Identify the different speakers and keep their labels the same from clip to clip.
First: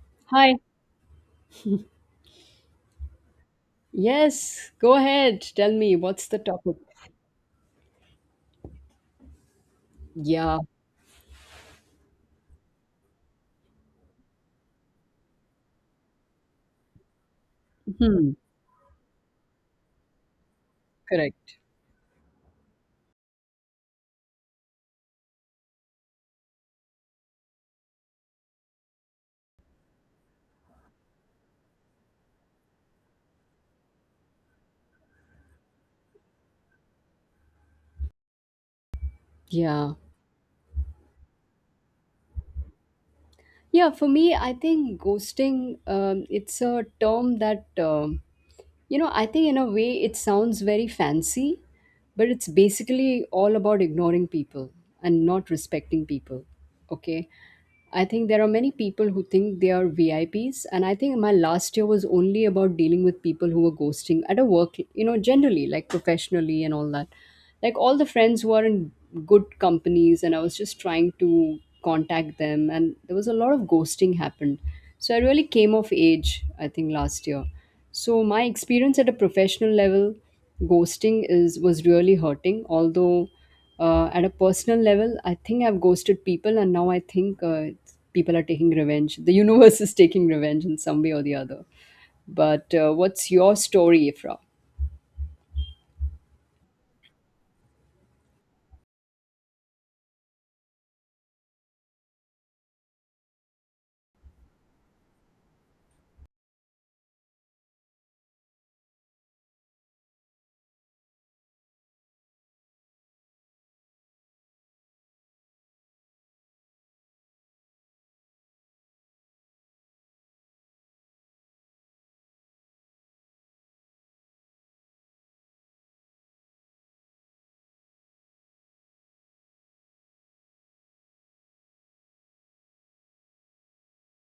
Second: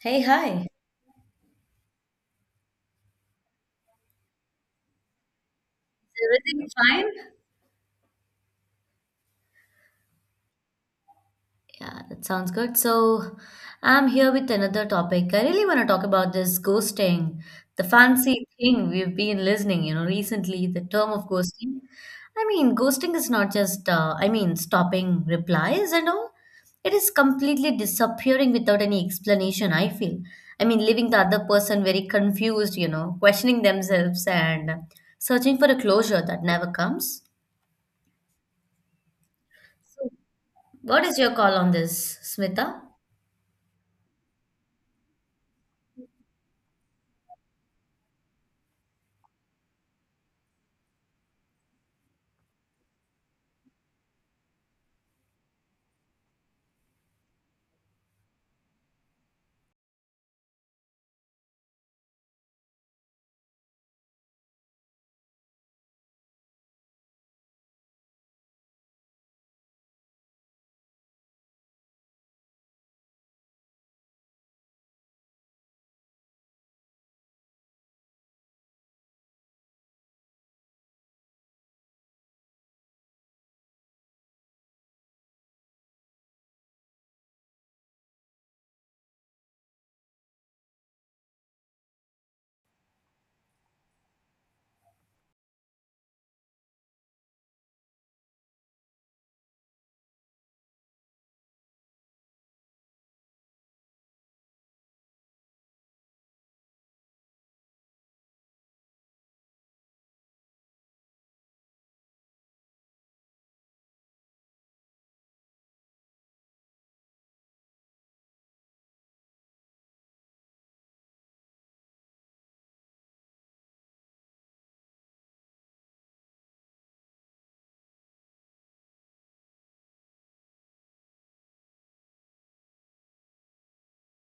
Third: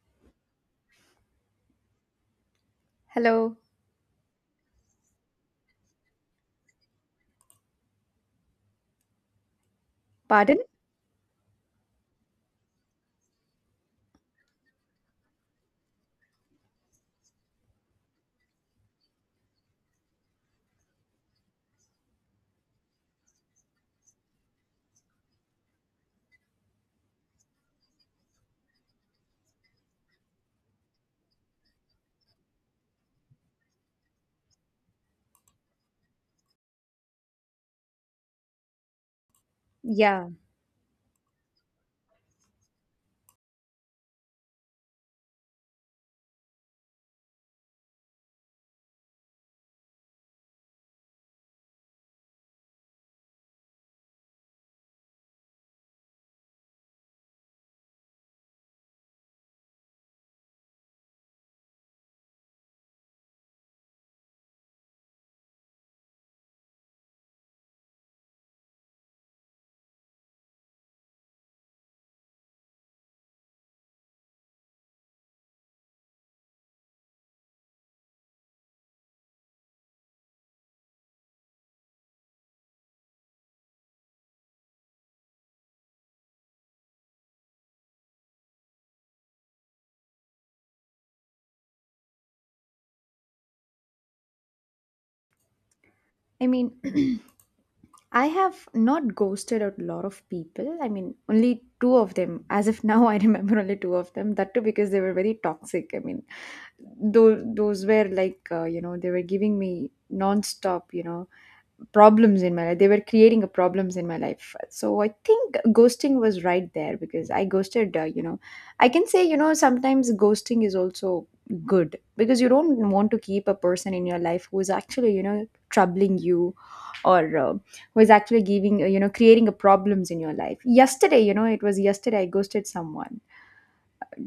Speaker 1: Hey,
Speaker 2: Hi.
Speaker 1: hi.
Speaker 3: Hello.
Speaker 2: Yes, go ahead. Tell me
Speaker 1: Is
Speaker 2: what's the
Speaker 1: everything
Speaker 2: topic?
Speaker 1: fine?
Speaker 2: Yeah.
Speaker 3: Pardon?
Speaker 1: Yeah, that sounds good. So, I'm here with another topic. I really want to talk about this ghosting, the
Speaker 2: Hmm.
Speaker 1: fancy thing we've been listening, you know, recently, the term of
Speaker 2: Correct.
Speaker 1: ghosting. I mean, ghosting is not just, I mean, stopping replies and all. It is completely disappearing without any explanation, I feel. I mean, leaving the other person very confused, you know, questioning themselves and searching for a closure that never comes.
Speaker 2: Yeah.
Speaker 3: Yeah.
Speaker 1: What is your call on this, Smita?
Speaker 2: Yeah, for me, I think ghosting, it's a term that, you know, I think in a way it sounds very fancy, but it's basically all about ignoring people and not respecting people. Okay. I think there are many people who think they are VIPs, and I think my last year was only about dealing with people who were ghosting at a work, you know, generally, like professionally and all that. Like all the friends who are in good companies, and I was just trying to contact them, and there was a lot of ghosting happened. So I really came of age, I think, last year. So my experience at a professional level, ghosting is was really hurting. Although at a personal level, I think I've ghosted people, and now I think it's people are taking revenge. The universe is taking revenge in some way or the other. But what's your story, Ifra?
Speaker 3: I mean, I have not ghosted a lot of people. I mean, only two of them. As of now, I remember only two of them. That too because they were very toxic. I mean, those were like they were giving me non-stop problems in my life. They were creating a problems in my life. So I think ghosting was right there because I ghosted I can say, sometimes ghosting is also good because you don't want to keep a person in your life who is actually troubling you or who is actually giving creating a problems in your life. Yesterday, it was yesterday I ghosted someone.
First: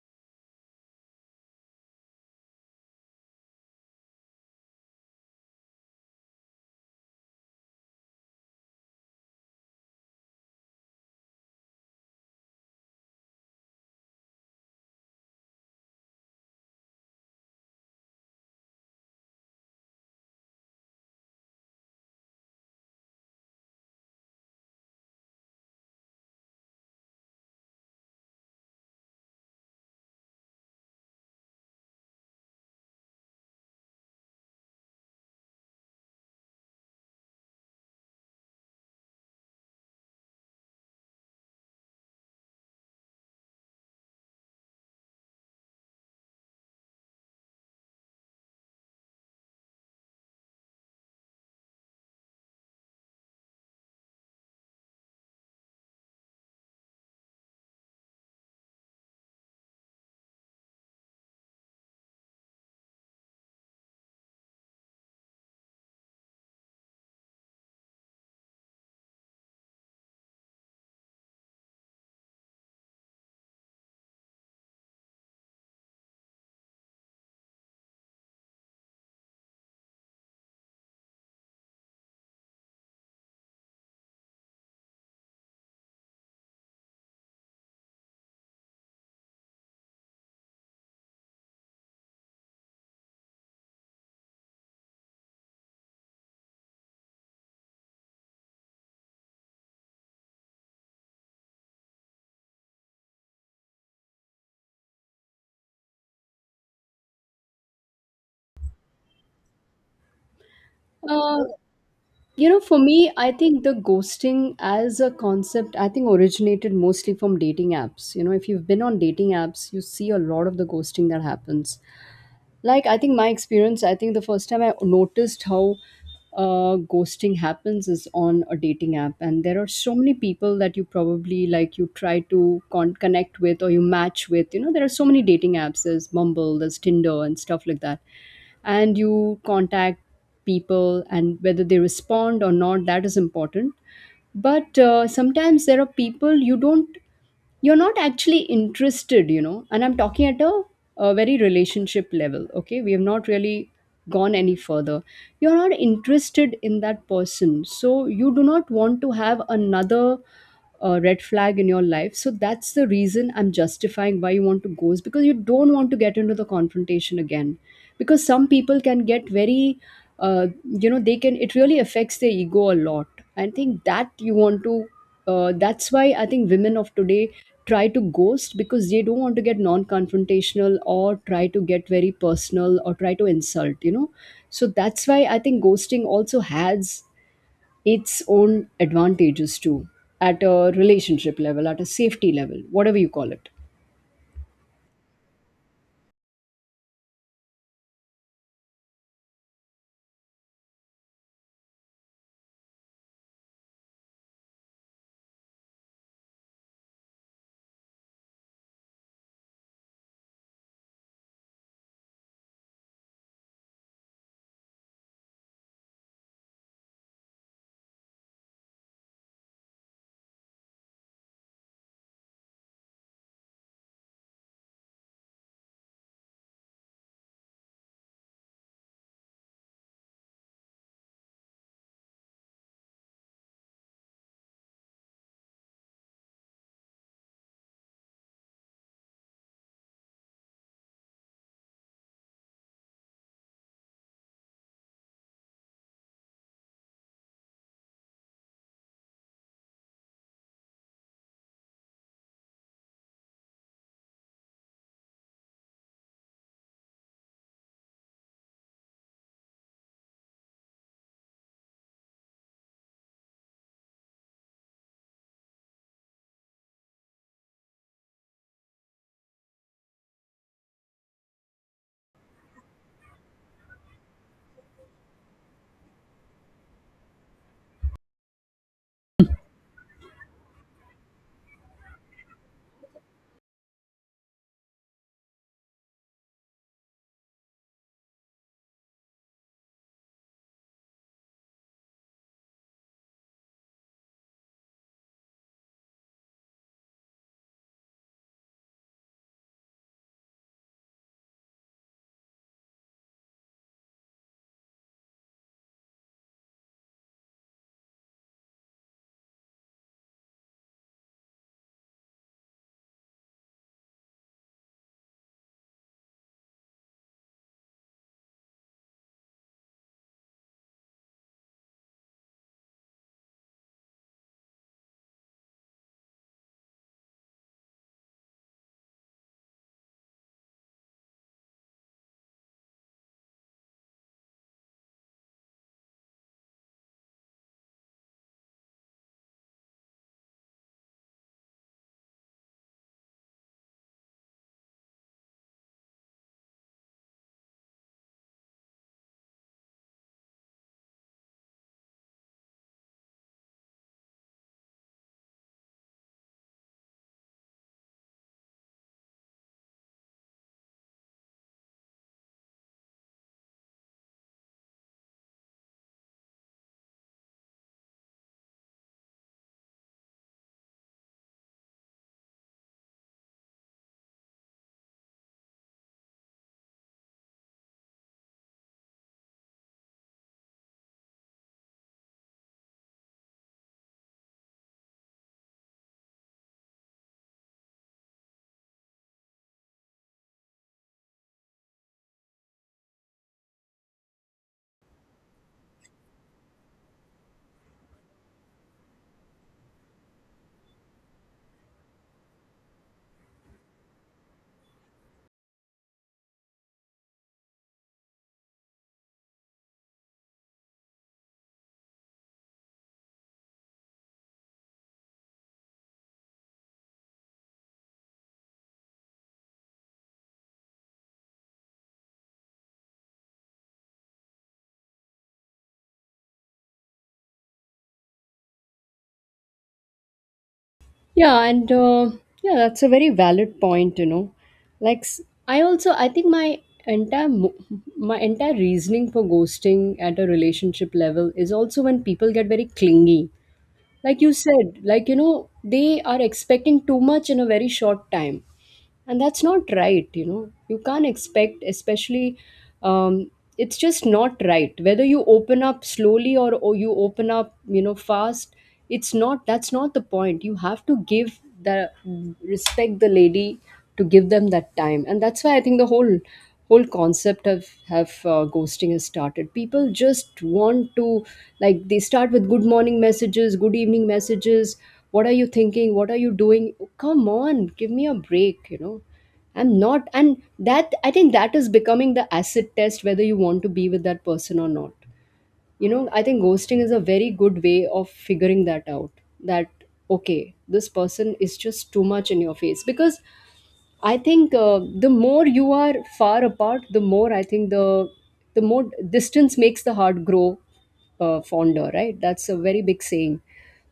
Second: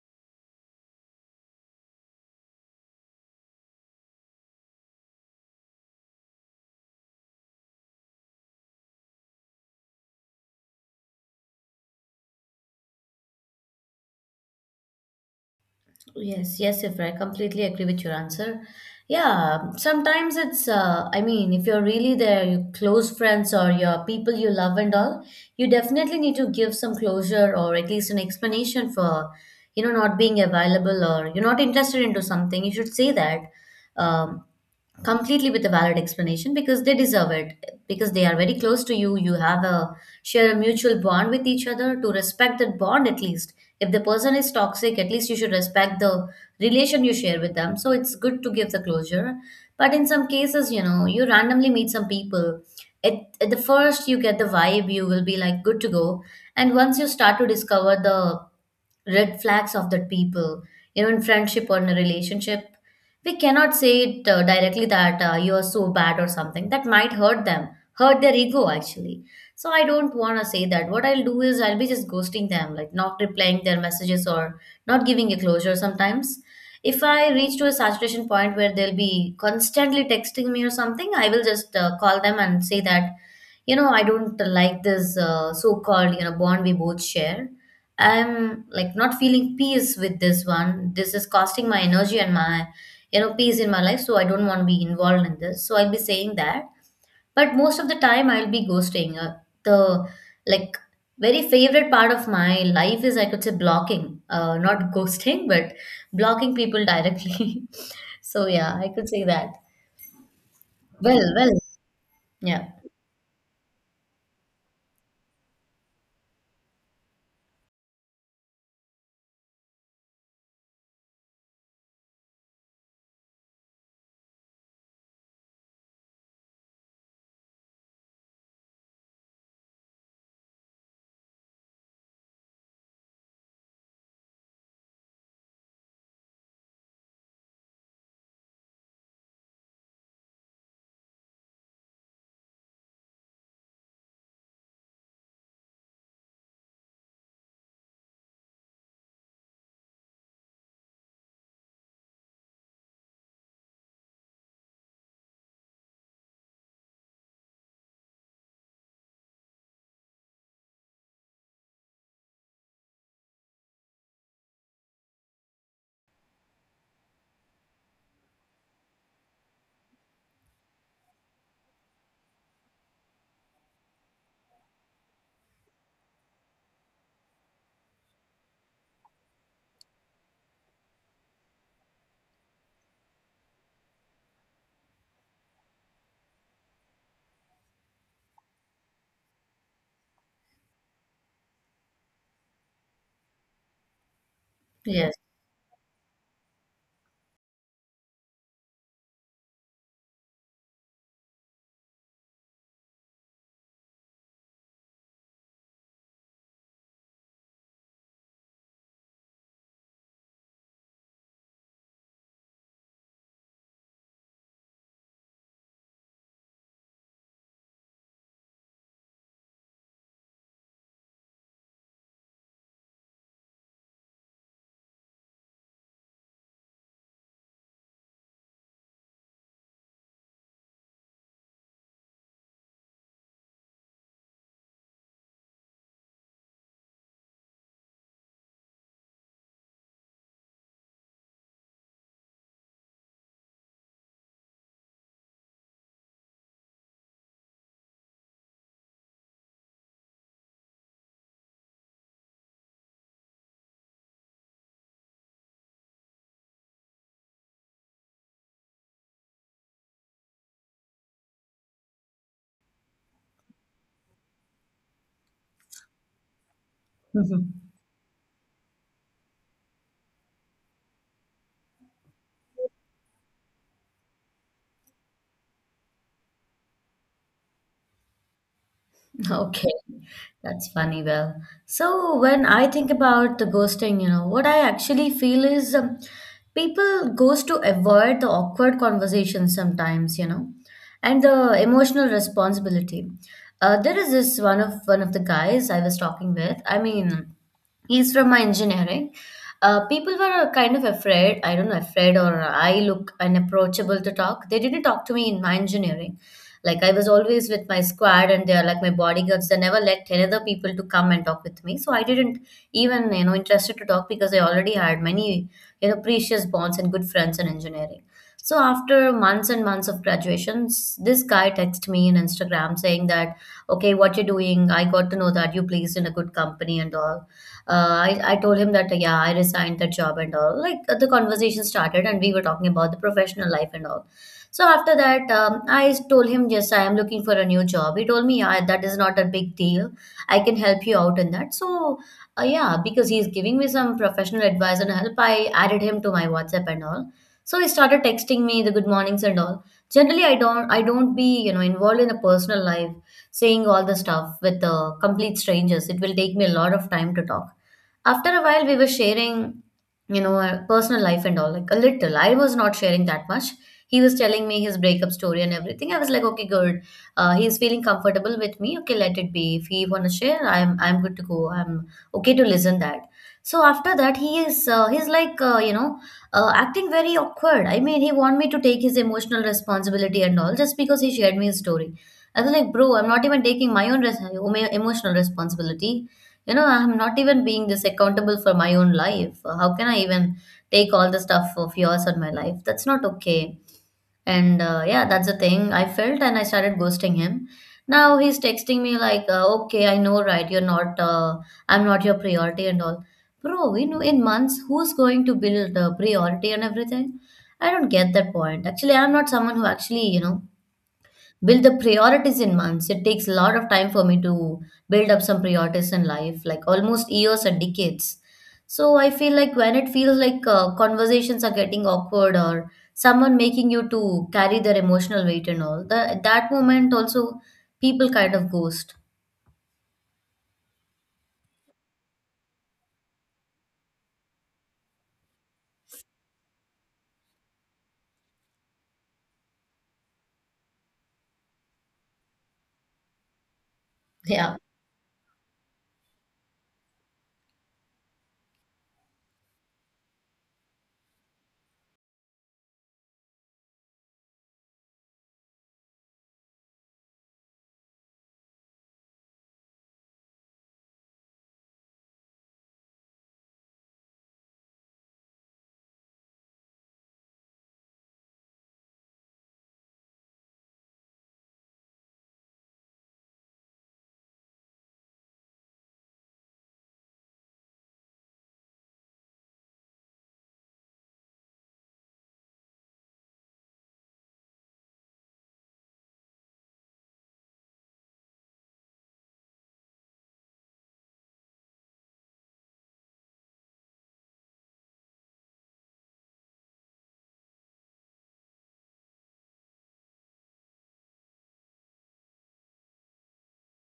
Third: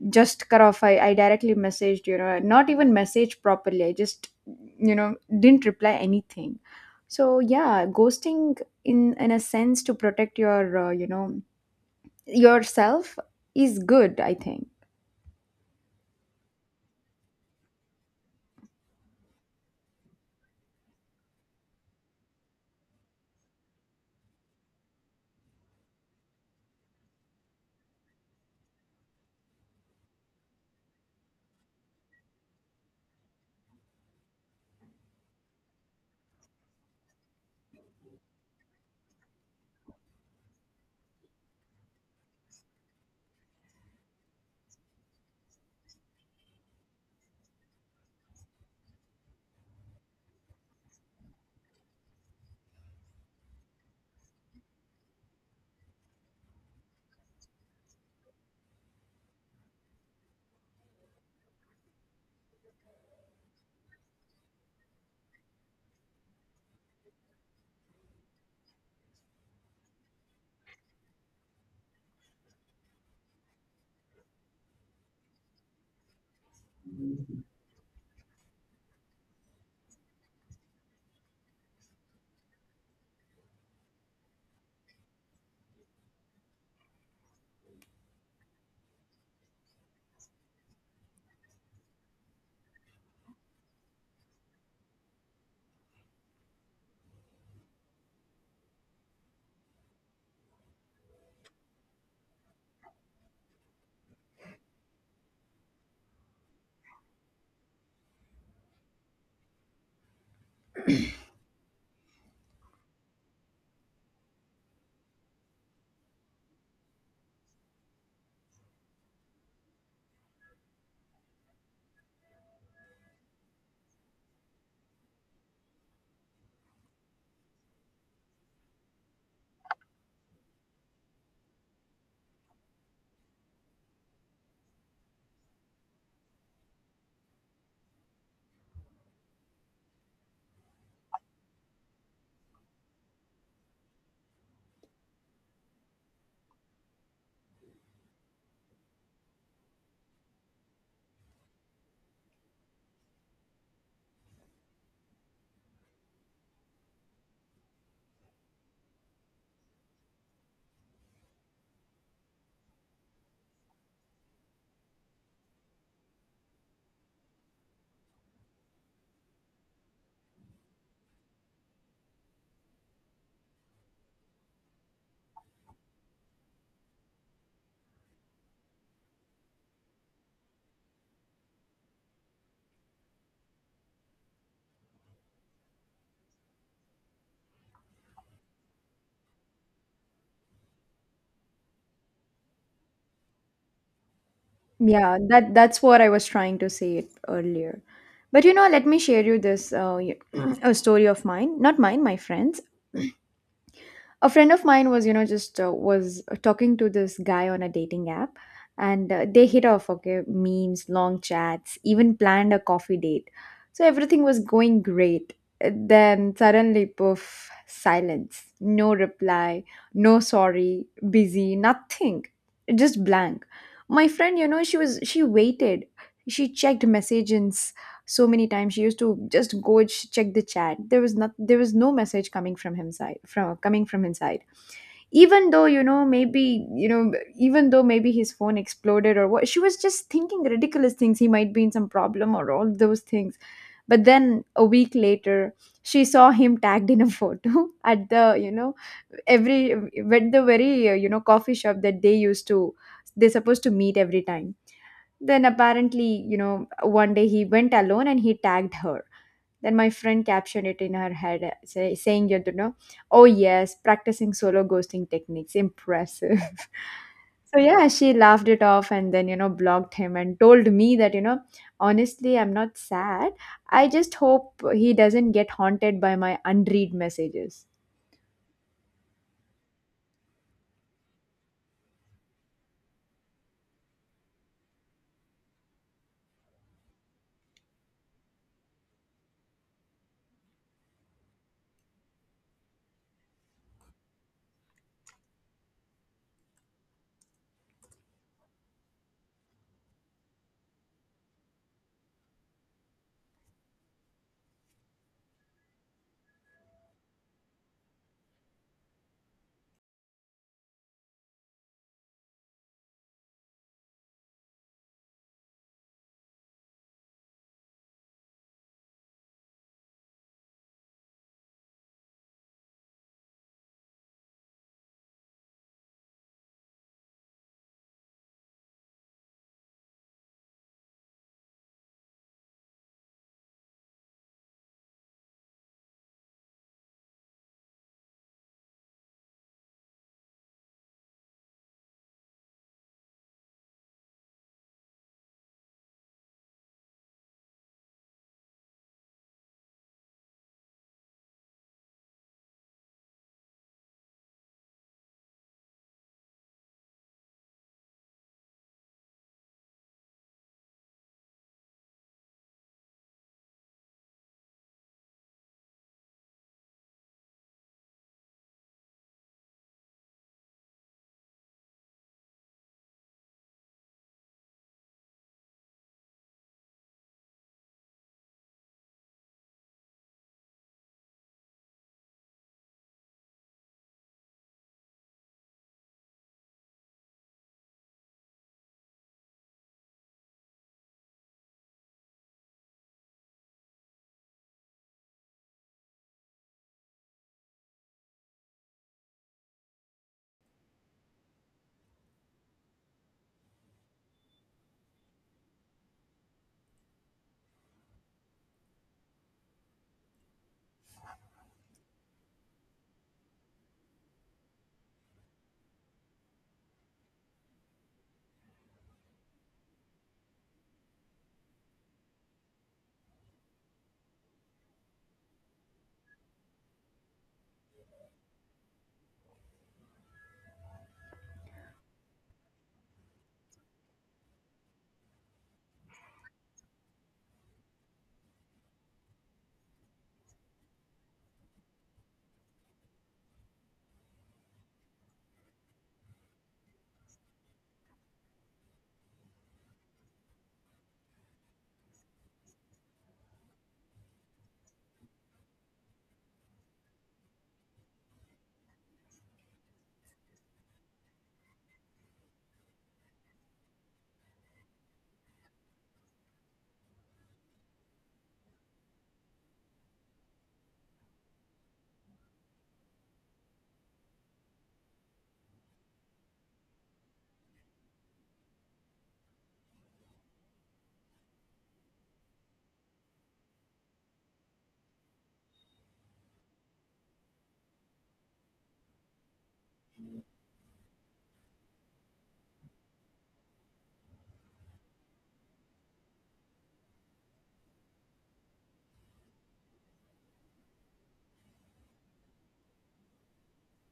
Speaker 3: Just cut off. I directly messaged, not even message properly, I just, you know didn't reply anything. So yeah, ghosting in a sense to protect your yourself is good, I think.
Speaker 1: Yes, yes, Ifra, I completely agree with your answer. Yeah, sometimes it's, I mean, if you're really there, your close friends or your people you love and all, you definitely need to give some closure or at least an explanation for, you know, not being available or you're not interested into something. You should say that. Um, Completely with a valid explanation because they deserve it, because they are very close to you. You have a share a mutual bond with each other. To respect that bond at least, if the person is toxic, at least you should respect the relation you share with them, so it's good to give the closure. But in some cases, you know, you randomly meet some people at, at the first. You get the vibe you will be like good to go, and once you start to discover the red flags of that people, you know, in friendship or in a relationship, we cannot say it directly that you are so bad or something. That might hurt them, hurt their ego actually. So I don't want to say that. What I'll do is I'll be just ghosting them, like not replying their messages or not giving a closure. Sometimes if I reach to a saturation point where they'll be constantly texting me or something, I will just call them and say that, you know, I don't like this so-called, you know, bond we both share. I'm like not feeling peace with this one. This is costing my energy and my, you know, peace in my life, so I don't want to be involved in this, so I'll be saying that. But most of the time I'll be ghosting the, like, very favorite part of my life is I could say blocking, not ghosting but blocking people directly. So yeah, I could say that. Well,
Speaker 2: Uh,
Speaker 1: well,
Speaker 2: you know,
Speaker 1: yeah,
Speaker 2: for me, I think the ghosting as a concept, I think originated mostly from dating apps. You know, if you've been on dating apps, you see a lot of the ghosting that happens, like I think my experience, I think the first time I noticed how ghosting happens is on a dating app. And there are so many people that you probably, like, you try to connect with or you match with. You know, there are so many dating apps, there's Mumble, there's Tinder and stuff like that, and you contact people, and whether they respond or not, that is important. But sometimes there are people you don't, you're not actually interested, you know, and I'm talking at a very relationship level. Okay, we have not really gone any further. You're not interested in that person, so you do not want to have another red flag in your life. So that's the reason I'm justifying why you want to go is because you don't want to get into the confrontation again, because some people can get very, you know, they can, it really affects their ego a lot. I think that you want to that's why I think women of today try to ghost, because they don't want to get non-confrontational or try to get very personal or try to insult, you know. So that's why I think ghosting also has its own advantages too, at a relationship level, at a safety level, whatever you call it.
Speaker 1: yes.
Speaker 3: Yeah, that's what I was trying to say it earlier, but let me share you this a story of mine, not mine, my friend's. A friend of mine was, just was talking to this guy on a dating app, and they hit off. Okay, memes, long chats, even planned a coffee date. So everything was going great. Then suddenly, poof. Silence. No reply, no sorry, busy, nothing, just blank. My friend, she waited. She checked messages so many times. She used to just go check the chat. There was no message coming from him side, from coming from inside. Even though, maybe, even though maybe his phone exploded or what, she was just thinking ridiculous things. He might be in some problem or all those things. But then a week later, she saw him tagged in a photo at the, every at the very, coffee shop that they used to, they're supposed to meet every time. Then apparently, you know, one day he went alone and he tagged her. Then my friend captioned it in her head, saying, you know, oh yes, practicing solo ghosting techniques, impressive. So yeah, she laughed it off and then, you know, blocked him and told me that, you know, honestly, I'm not sad. I just hope he doesn't get haunted by my unread messages.
Speaker 1: Okay, that's funny. Well, so when I think about the ghosting, you know, what I actually feel is people ghost to avoid the awkward conversations sometimes, you know, and the emotional responsibility. There is this one of the guys I was talking with. I mean, he's from my engineering. People were kind of afraid. I don't know, afraid or I look unapproachable to talk. They didn't talk to me in my engineering. Like I was always with my squad and they are like my bodyguards. They never let 10 other people to come and talk with me. So I didn't even, you know, interested to talk because I already had many, you know, precious bonds and good friends in engineering. So after months and months of graduations, this guy texted me in Instagram saying that, okay, what you're doing, I got to know that you placed in a good company and all. I told him that, yeah, I resigned that job and all. Like the conversation started and we were talking about the professional life and all. So after that, I told him, yes, I am looking for a new job. He told me, yeah, that is not a big deal. I can help you out in that. So yeah, because he's giving me some professional advice and help, I added him to my WhatsApp and all. So he started texting me the good mornings and all. Generally, I don't be, you know, involved in a personal life, saying all the stuff with complete strangers. It will take me a lot of time to talk. After a while, we were sharing, you know, our personal life and all, like a little. I was not sharing that much. He was telling me his breakup story and everything. I was like, okay, good. He's feeling comfortable with me. Okay, let it be. If he wanna share, I'm good to go. I'm okay to listen that. So after that, he's like you know, acting very awkward. I mean, he want me to take his emotional responsibility and all just because he shared me his story. I was like, bro, I'm not even taking my own emotional responsibility. You know, I'm not even being this accountable for my own life. How can I even take all the stuff of yours on my life? That's not okay. And yeah, that's the thing I felt, and I started ghosting him. Now he's texting me like, okay, I know, right? You're not, I'm not your priority and all. Bro, you know, in months, who's going to build a priority and everything? I don't get that point. Actually, I'm not someone who actually, you know, build the priorities in months. It takes a lot of time for me to build up some priorities in life, like almost years and decades. So I feel like when it feels like conversations are getting awkward or someone making you to carry their emotional weight and at that moment also people kind of ghost.
Speaker 2: Yeah, and yeah, that's a very valid point, you know. like s- I also, I think my entire mo- my entire reasoning for ghosting at a relationship level is also when people get very clingy, like you
Speaker 1: Yeah.
Speaker 2: said, like, you know, they are expecting too much in a very short time, and that's not right, you know. You can't expect, especially, um, it's just not right whether you open up slowly or you open up, you know, fast. It's not, that's not the point. You have to give the respect the lady, to give them that time. And that's why I think the whole concept of have ghosting has started. People just want to, like, they start with good morning messages, good evening messages, what are you thinking, what are you doing, come on, give me a break, you know, I'm not. And that, I think that is becoming the acid test whether you want to be with that person or not. You know, I think ghosting is a very good way of figuring that out, that okay, this person is just too much in your face. Because I think the more you are far apart, the more I think the more distance makes the heart grow fonder, right? That's a very big saying.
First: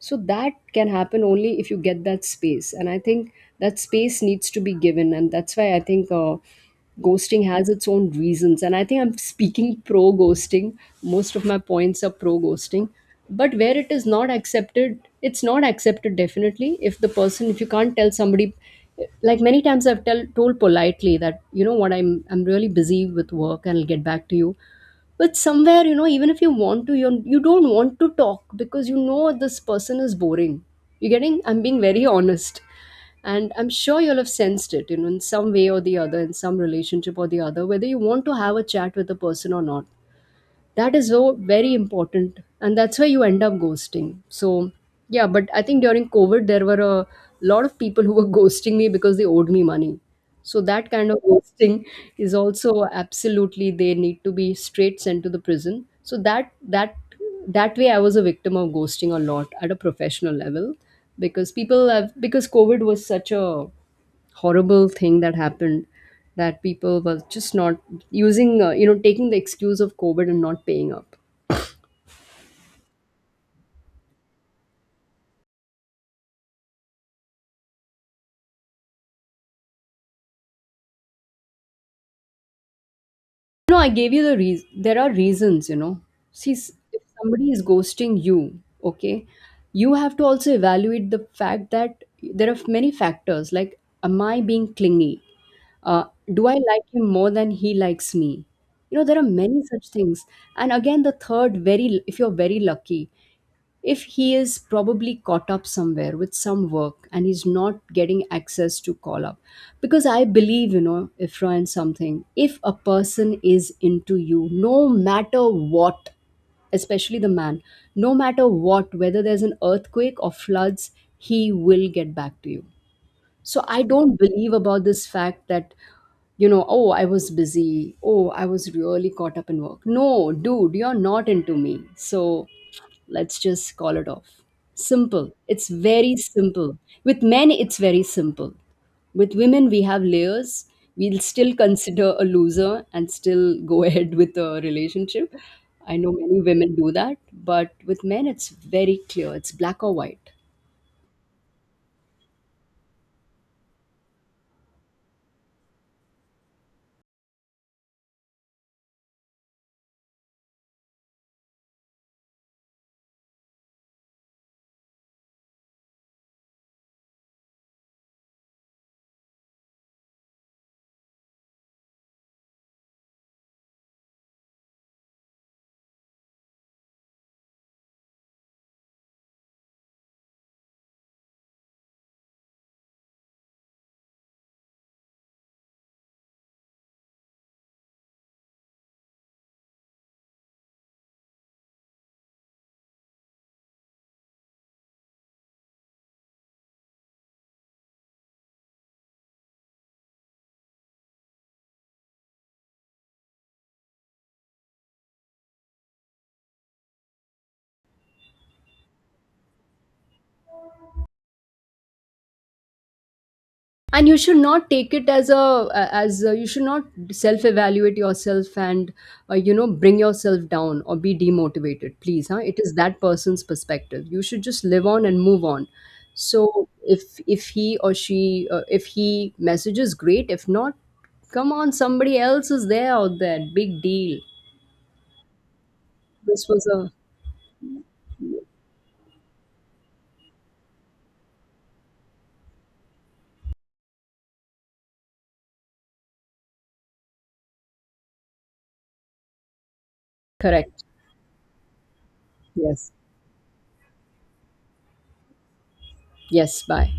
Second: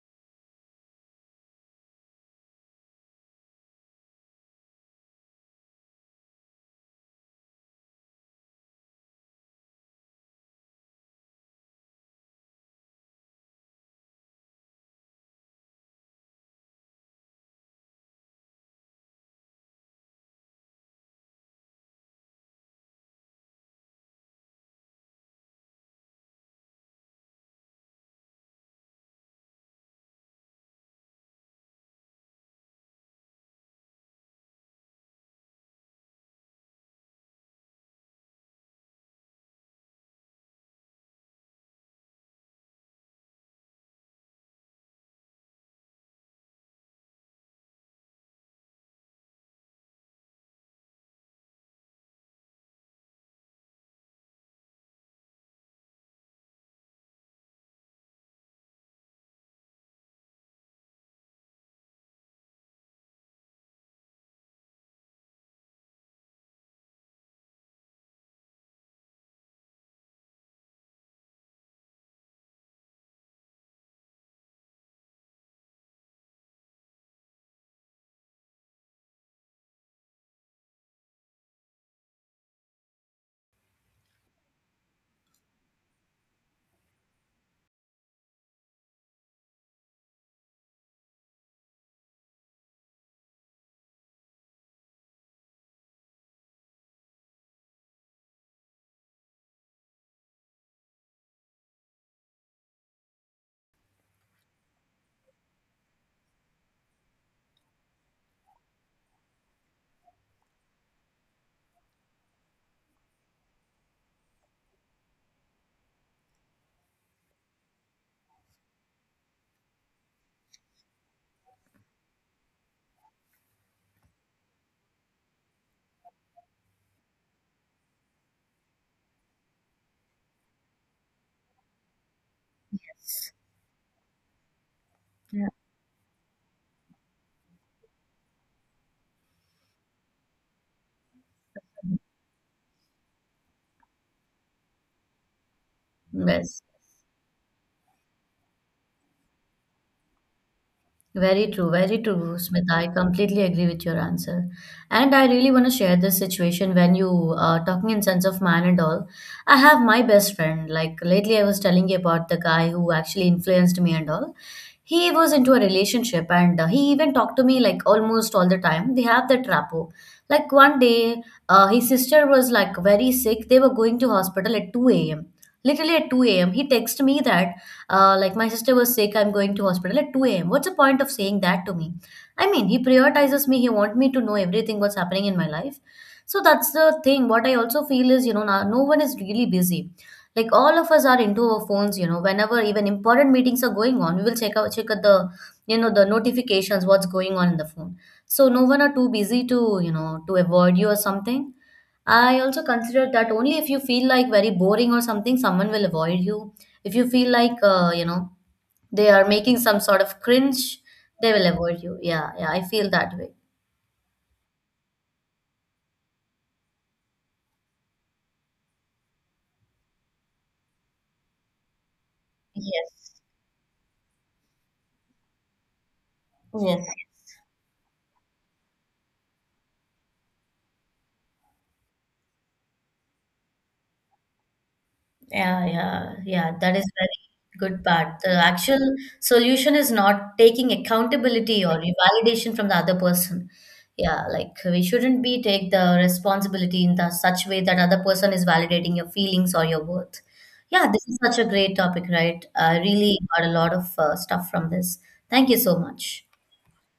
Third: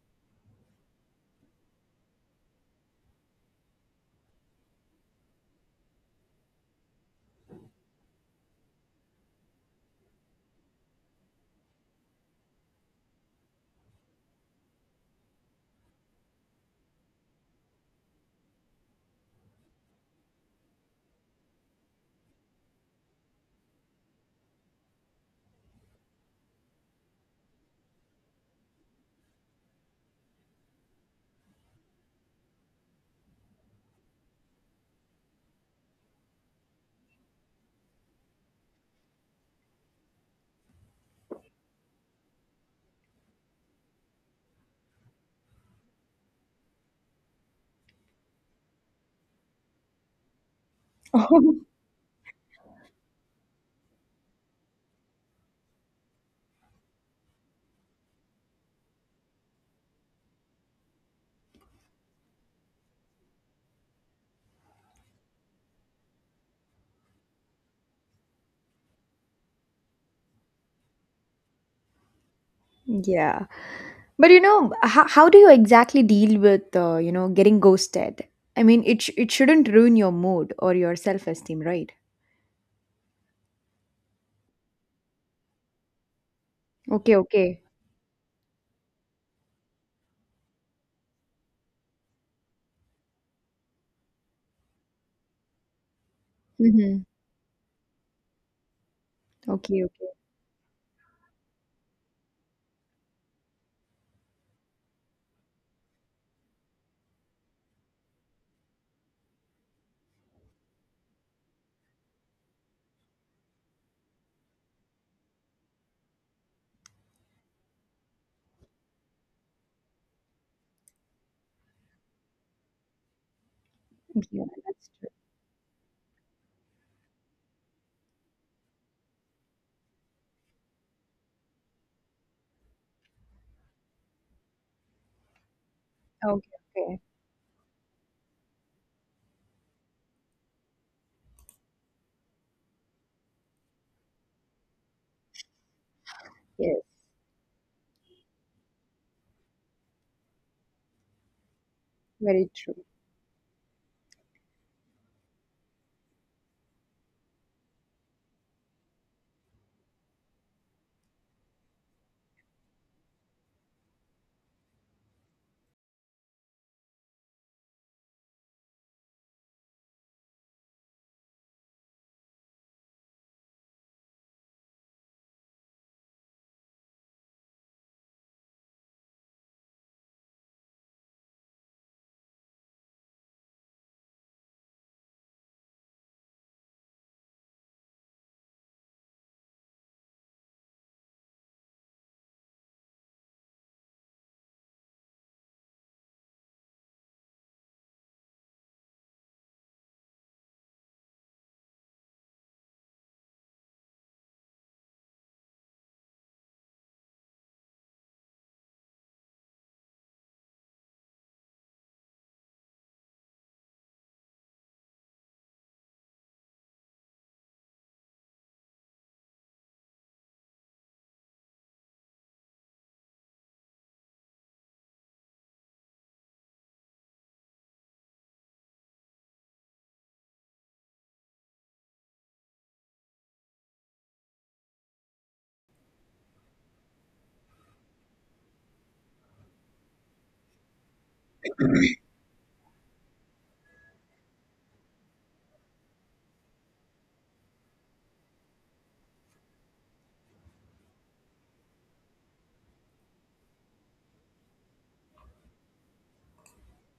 Speaker 2: So that can happen only if you get that space, and I think that space needs to be given. And that's why I think ghosting has its own reasons, and I think I'm speaking pro ghosting, most of my points are pro ghosting. But where it is not accepted, it's not accepted. Definitely if the person, if you can't tell somebody, like many times I've told politely that, you know what, I'm really busy with work and I'll get back to you. But somewhere, you know, even if you want to, you don't want to talk because you know this person is boring. You are getting, I'm being very honest, and I'm sure you'll have sensed it, you know, in some way or the other, in some relationship or the other, whether you want to have a chat with the person or not. That is so very important, and that's why you end up ghosting. So yeah, but I think during COVID there were a lot of people who were ghosting me because they owed me money. So that kind of ghosting is also absolutely, they need to be straight sent to the prison. So that that way I was a victim of ghosting a lot at a professional level, because people have, because COVID was such a horrible thing that happened, that people were just not using you know, taking the excuse of COVID and not paying up.
Speaker 3: Yeah. But you know, how do you exactly deal with getting ghosted? I mean, it it shouldn't ruin your mood or your self esteem, right?
Speaker 2: No, I gave you the reason. There are reasons, you know. See, if
Speaker 3: Okay,
Speaker 2: somebody is
Speaker 3: okay,
Speaker 2: ghosting you, okay, you have to also evaluate the fact that there are many factors, like am I being clingy, uh, do I like
Speaker 3: mm-hmm.
Speaker 2: him more than he likes me? You know, there are many
Speaker 3: Okay,
Speaker 2: such
Speaker 3: okay.
Speaker 2: things. And again, the third, very, if you're very lucky, if he is probably caught up somewhere with some work and he's not getting access to call up. Because I believe, you know, Ifra, in something, if a person is into you, no matter what, especially the man, no matter what, whether there's an earthquake or floods, he will get back to you. So I don't
Speaker 3: Yeah,
Speaker 2: believe about
Speaker 3: that's
Speaker 2: this
Speaker 3: true.
Speaker 2: fact that, you know, oh, I was busy, oh, I was really caught up in work. No, dude, you're not into me, so let's just call it off. Simple,
Speaker 1: Yeah.
Speaker 2: it's very
Speaker 3: Okay,
Speaker 2: simple.
Speaker 3: okay.
Speaker 2: With men it's very simple, with women we have layers. We'll still consider a loser and still go ahead with a relationship. I know many
Speaker 1: Yes.
Speaker 2: women
Speaker 3: Yes,
Speaker 2: do that. But with men it's very clear, it's black or white.
Speaker 1: Very true,
Speaker 3: very
Speaker 1: Smita.
Speaker 3: true.
Speaker 1: I completely agree with your answer. And I really want to share this situation when you are talking in sense of man and all. I have my best friend. Like lately, I was telling you about the guy who actually influenced me and all. He was into a relationship and he even talked to me like almost all the time. They have that rapport. Like one day, his sister was like very sick. They were going to hospital at 2 a.m. Literally at 2 a.m. He texted me that, like, my sister was sick, I'm going to hospital at 2 a.m. What's the point of saying that to me? I mean, he prioritizes me. He wants me to know everything what's happening in my life. So that's the thing. What I also feel is, you know, no, no one is really busy. Like all of us are into our phones, you know, whenever even important meetings are going on, we will check out the, you know, the notifications, what's going on in the phone. So no one are too busy to, you know, to avoid you or something. I also consider that only if you feel like very boring or something, someone will avoid you. If you feel like, you know, they are making some sort of cringe, they will avoid you. Yeah, yeah, I feel that way.
Speaker 2: And you should not take it as you should not self evaluate yourself and you know, bring yourself down or be demotivated. Please, huh, it is that
Speaker 1: Yes.
Speaker 2: person's perspective. You should just live on and move on. So
Speaker 1: Yes.
Speaker 2: if he or she, if he messages, great. If not, come on, somebody else is there out there. Big deal.
Speaker 1: Yeah, yeah,
Speaker 2: This
Speaker 1: yeah.
Speaker 2: was
Speaker 1: That is
Speaker 2: a
Speaker 1: very good part. The actual solution is not taking accountability or validation from the other person. Yeah, like we shouldn't be take the responsibility in the such way that other person is validating your feelings or your worth.
Speaker 2: correct.
Speaker 1: Yeah, this is such a great topic, right? I
Speaker 2: Yes.
Speaker 1: really got a lot of stuff from this. Thank you so much.
Speaker 2: Yes, bye.